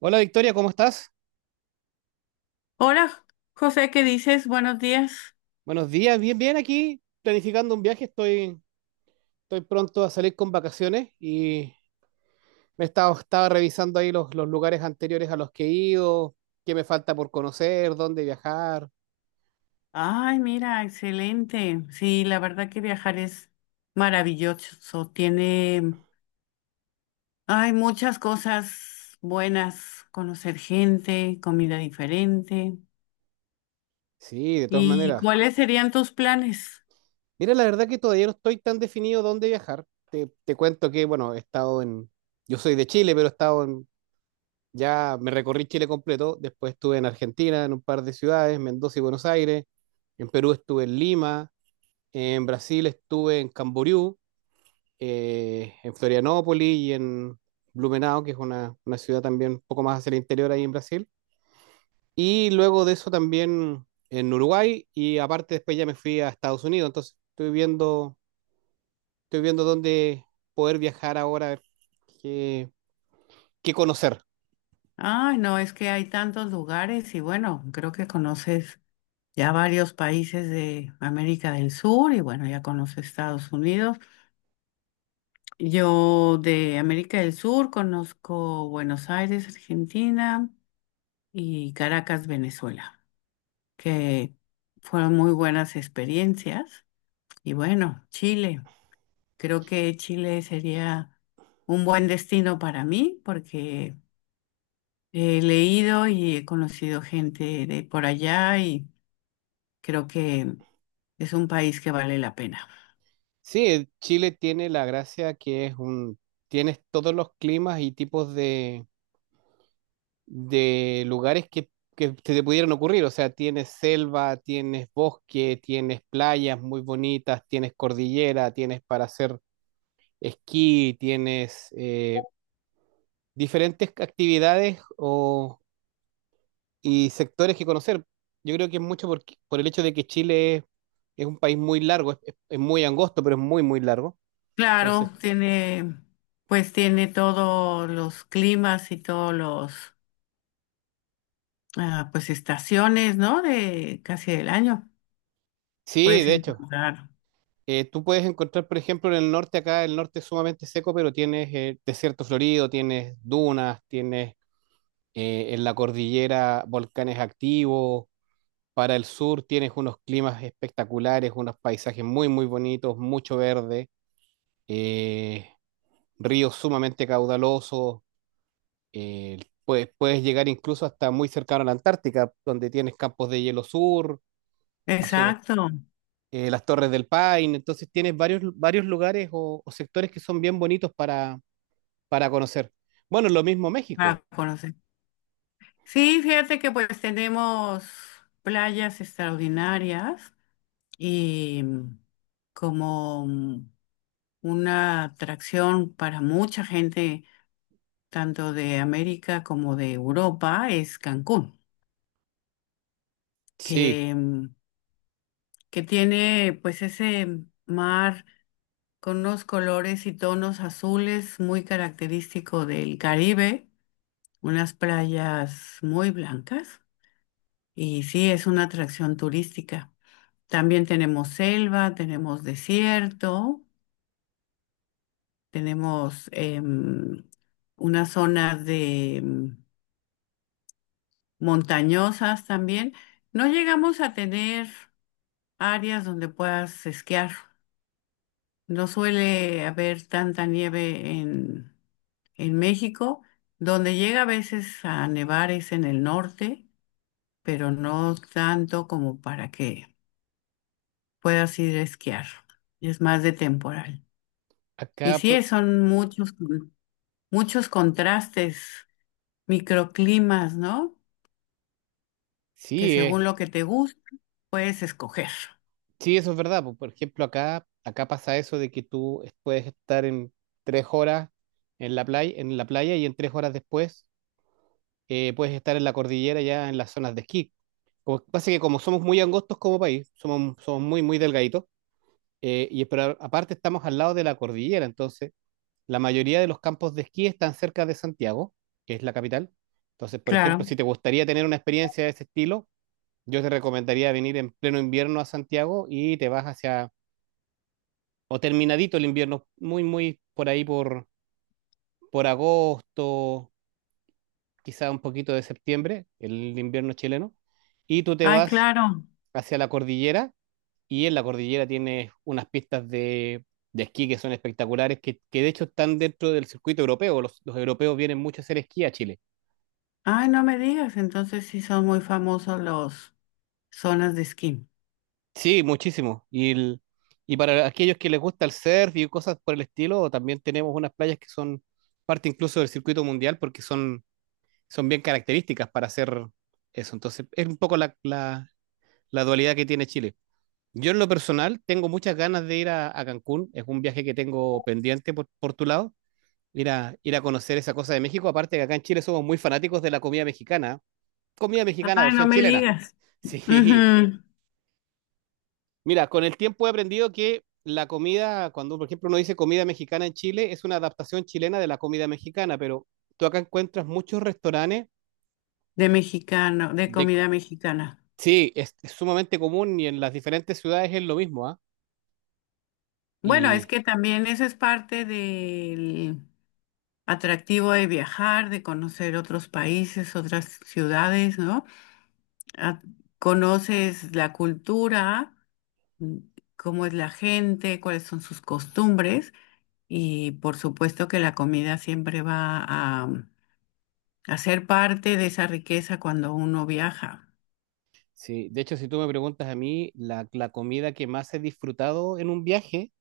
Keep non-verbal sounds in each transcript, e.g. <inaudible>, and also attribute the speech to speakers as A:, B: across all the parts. A: Hola Victoria, ¿cómo estás?
B: Hola, José, ¿qué dices? Buenos días.
A: Buenos días, bien, bien aquí, planificando un viaje, estoy pronto a salir con vacaciones y estaba revisando ahí los lugares anteriores a los que he ido, qué me falta por conocer, dónde viajar.
B: Ay, mira, excelente. Sí, la verdad que viajar es maravilloso. Hay muchas cosas buenas, conocer gente, comida diferente.
A: Sí, de todas
B: ¿Y
A: maneras.
B: cuáles serían tus planes?
A: Mira, la verdad que todavía no estoy tan definido dónde viajar. Te cuento que, bueno, he estado en, yo soy de Chile, pero he estado en, ya me recorrí Chile completo, después estuve en Argentina, en un par de ciudades, Mendoza y Buenos Aires, en Perú estuve en Lima. En Brasil estuve en Camboriú, en Florianópolis y en Blumenau, que es una ciudad también un poco más hacia el interior ahí en Brasil. Y luego de eso también en Uruguay y aparte después ya me fui a Estados Unidos. Estoy viendo dónde poder viajar ahora, a ver qué, qué conocer.
B: Ay, no, es que hay tantos lugares y bueno, creo que conoces ya varios países de América del Sur y bueno, ya conoces Estados Unidos. Yo de América del Sur conozco Buenos Aires, Argentina y Caracas, Venezuela, que fueron muy buenas experiencias. Y bueno, Chile. Creo que Chile sería un buen destino para mí porque he leído y he conocido gente de por allá y creo que es un país que vale la pena.
A: Sí, Chile tiene la gracia que es un, tienes todos los climas y tipos de lugares que se te pudieran ocurrir. O sea, tienes selva, tienes bosque, tienes playas muy bonitas, tienes cordillera, tienes para hacer esquí, tienes diferentes actividades y sectores que conocer. Yo creo que es mucho por el hecho de que es un país muy largo, es muy angosto, pero es muy, muy largo.
B: Claro,
A: Entonces,
B: pues tiene todos los climas y todos los pues estaciones, ¿no? De casi del año
A: sí,
B: puedes
A: de hecho,
B: encontrar.
A: Tú puedes encontrar, por ejemplo, en el norte, acá el norte es sumamente seco, pero tienes desierto florido, tienes dunas, tienes en la cordillera volcanes activos. Para el sur tienes unos climas espectaculares, unos paisajes muy, muy bonitos, mucho verde, eh, ríos sumamente caudalosos. eh, puedes llegar incluso hasta muy cercano a la Antártica, donde tienes campos de hielo sur. A su
B: Exacto,
A: las Torres del Paine, entonces tienes varios lugares o sectores que son bien bonitos para conocer. Bueno, lo mismo México.
B: para conocer. Sí, fíjate que pues tenemos playas extraordinarias y como una atracción para mucha gente, tanto de América como de Europa, es Cancún,
A: Sí,
B: que, mm, que tiene pues ese mar con unos colores y tonos azules muy característico del Caribe, unas playas muy blancas y sí, es una atracción turística. También tenemos selva, tenemos desierto, tenemos unas zonas de montañosas también. No llegamos a tener áreas donde puedas esquiar. No suele haber tanta nieve en México. Donde llega a veces a nevar es en el norte, pero no tanto como para que puedas ir a esquiar. Es más de temporal. Y
A: acá,
B: sí,
A: pro-
B: son muchos, muchos contrastes, microclimas, ¿no? Que
A: sí,
B: según lo que te gusta, puedes escoger.
A: sí, eso es verdad. Po. Por ejemplo, acá pasa eso de que puedes estar en tres horas en la playa y en tres horas después, puedes estar en la cordillera ya en las zonas de esquí. Como, pasa que como somos muy angostos como país, somos muy, muy delgaditos, pero aparte estamos al lado de la cordillera, entonces la mayoría de los campos de esquí están cerca de Santiago, que es la capital. Entonces, por ejemplo,
B: Claro.
A: si te gustaría tener una experiencia de ese estilo, yo te recomendaría venir en pleno invierno a Santiago y te vas hacia, o terminadito el invierno, muy, muy por ahí por agosto, quizá un poquito de septiembre, el invierno chileno, y tú te
B: Ay,
A: vas
B: claro.
A: hacia la cordillera y en la cordillera tienes unas pistas de esquí que son espectaculares, que de hecho están dentro del circuito europeo. Los europeos vienen mucho a hacer esquí a Chile.
B: Ay, no me digas. Entonces sí son muy famosos los zonas de esquí.
A: Sí, muchísimo. Y para aquellos que les gusta el surf y cosas por el estilo, también tenemos unas playas que son parte incluso del circuito mundial porque son bien características para hacer eso. Entonces, es un poco la dualidad que tiene Chile. Yo en lo personal tengo muchas ganas de ir a Cancún. Es un viaje que tengo pendiente por tu lado. Ir ir a conocer esa cosa de México. Aparte que acá en Chile somos muy fanáticos de la comida mexicana. Comida mexicana
B: Ay, no
A: versión
B: me
A: chilena.
B: digas.
A: <laughs> Sí.
B: Ujú.
A: Mira, con el tiempo he aprendido que la comida, cuando por ejemplo uno dice comida mexicana en Chile, es una adaptación chilena de la comida mexicana, pero tú acá encuentras muchos restaurantes
B: De
A: de...
B: comida mexicana.
A: Sí, es sumamente común y en las diferentes ciudades es lo mismo, ¿ah?
B: Bueno, es
A: Y
B: que también eso es parte del atractivo de viajar, de conocer otros países, otras ciudades, ¿no? Ah, conoces la cultura, mm, cómo es la gente, cuáles son sus costumbres y por supuesto que la comida siempre va a, a ser parte de esa riqueza cuando uno viaja.
A: sí, de hecho, si tú me preguntas a mí, la comida que más he disfrutado en un viaje,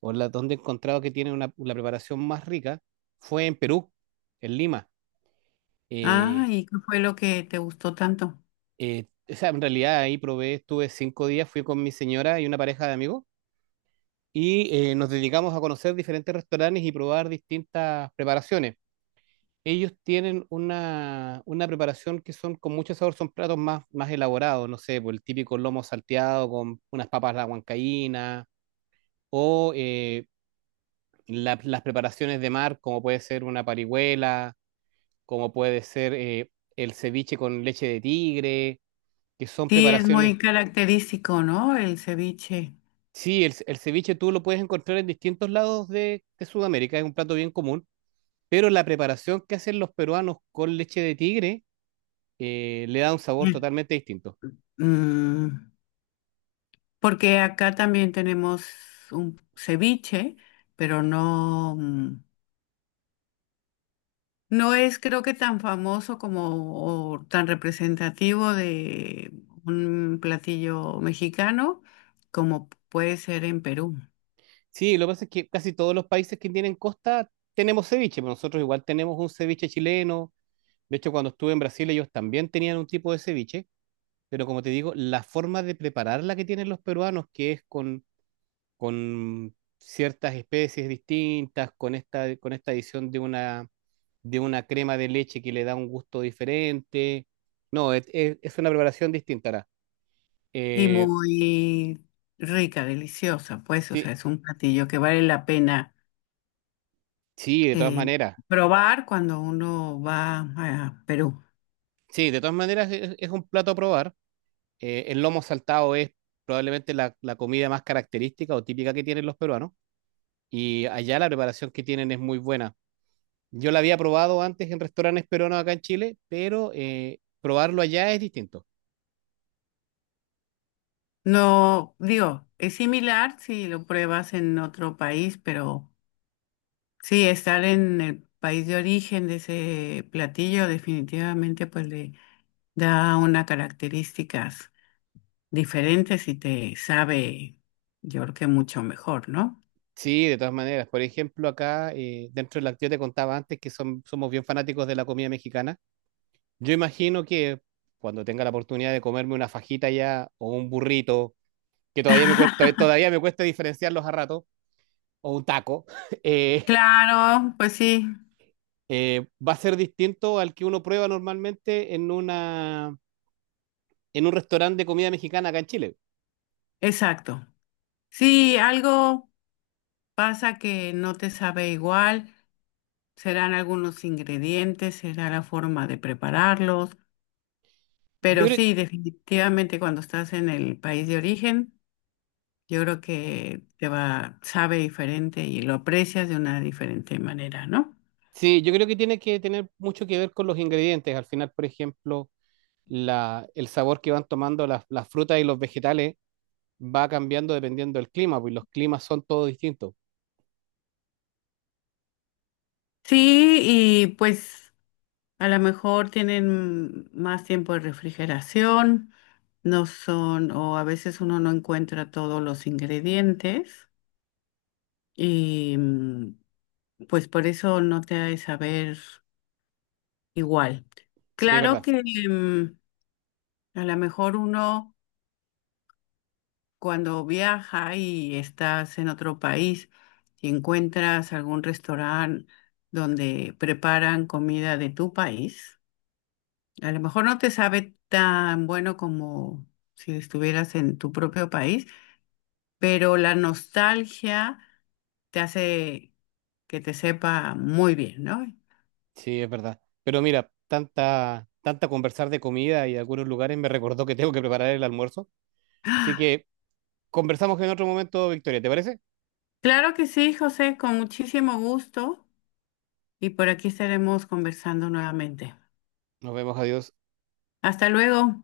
A: o la donde he encontrado que tiene una, la preparación más rica, fue en Perú, en Lima.
B: Ah,
A: Eh,
B: ¿y qué fue lo que te gustó tanto?
A: eh, o sea, en realidad ahí probé, estuve cinco días, fui con mi señora y una pareja de amigos y nos dedicamos a conocer diferentes restaurantes y probar distintas preparaciones. Ellos tienen una preparación que son con mucho sabor, son platos más elaborados, no sé, por el típico lomo salteado con unas papas a la huancaína o las preparaciones de mar, como puede ser una parihuela, como puede ser el ceviche con leche de tigre, que son
B: Sí, es
A: preparaciones.
B: muy característico, ¿no? El ceviche.
A: Sí, el ceviche tú lo puedes encontrar en distintos lados de Sudamérica, es un plato bien común. Pero la preparación que hacen los peruanos con leche de tigre, le da un sabor
B: Sí.
A: totalmente distinto.
B: Mm, Porque acá también tenemos un ceviche, pero no, no es creo que tan famoso como o tan representativo de un platillo mexicano como puede ser en Perú.
A: Sí, lo que pasa es que casi todos los países que tienen costa tenemos ceviche, pero nosotros igual tenemos un ceviche chileno. De hecho, cuando estuve en Brasil, ellos también tenían un tipo de ceviche, pero como te digo, la forma de prepararla que tienen los peruanos, que es con ciertas especies distintas, con con esta adición de de una crema de leche que le da un gusto diferente. No, es una preparación distinta. Ara.
B: Y
A: Eh,
B: muy rica, deliciosa, pues, o sea,
A: sí,
B: es un platillo que vale la pena
A: sí, de todas
B: eh,
A: maneras.
B: probar cuando uno va a Perú.
A: Sí, de todas maneras es un plato a probar. El lomo saltado es probablemente la comida más característica o típica que tienen los peruanos. Y allá la preparación que tienen es muy buena. Yo la había probado antes en restaurantes peruanos acá en Chile, pero probarlo allá es distinto.
B: No, digo, es similar si lo pruebas en otro país, pero sí, estar en el país de origen de ese platillo definitivamente pues le da unas características diferentes y te sabe, yo creo que mucho mejor, ¿no?
A: Sí, de todas maneras. Por ejemplo, acá dentro de la yo te contaba antes que somos bien fanáticos de la comida mexicana. Yo imagino que cuando tenga la oportunidad de comerme una fajita allá o un burrito que
B: <laughs>
A: todavía me cuesta diferenciarlos a rato, o un taco, <laughs> eh,
B: Claro, pues sí,
A: va a ser distinto al que uno prueba normalmente en en un restaurante de comida mexicana acá en Chile.
B: exacto. Si algo pasa que no te sabe igual, serán algunos ingredientes, será la forma de prepararlos.
A: Yo
B: Pero
A: creo,
B: sí, definitivamente cuando estás en el país de origen, yo creo que te va, sabe diferente y lo aprecias de una diferente manera, ¿no?
A: sí, yo creo que tiene que tener mucho que ver con los ingredientes. Al final, por ejemplo, el sabor que van tomando las frutas y los vegetales va cambiando dependiendo del clima, pues los climas son todos distintos.
B: Sí, y pues a lo mejor tienen más tiempo de refrigeración, no son, o a veces uno no encuentra todos los ingredientes y pues por eso no te ha de saber igual.
A: Sí, es
B: Claro
A: verdad,
B: que mm, a lo mejor uno, cuando viaja y estás en otro país y encuentras algún restaurante donde preparan comida de tu país, a lo mejor no te sabe tan bueno como si estuvieras en tu propio país, pero la nostalgia te hace que te sepa muy bien, ¿no?
A: sí, es verdad. Pero mira, tanta conversar de comida y de algunos lugares me recordó que tengo que preparar el almuerzo. Así
B: ¡Ah!
A: que conversamos en otro momento, Victoria, ¿te parece?
B: Claro que sí, José, con muchísimo gusto y por aquí estaremos conversando nuevamente.
A: Nos vemos, adiós.
B: Hasta luego.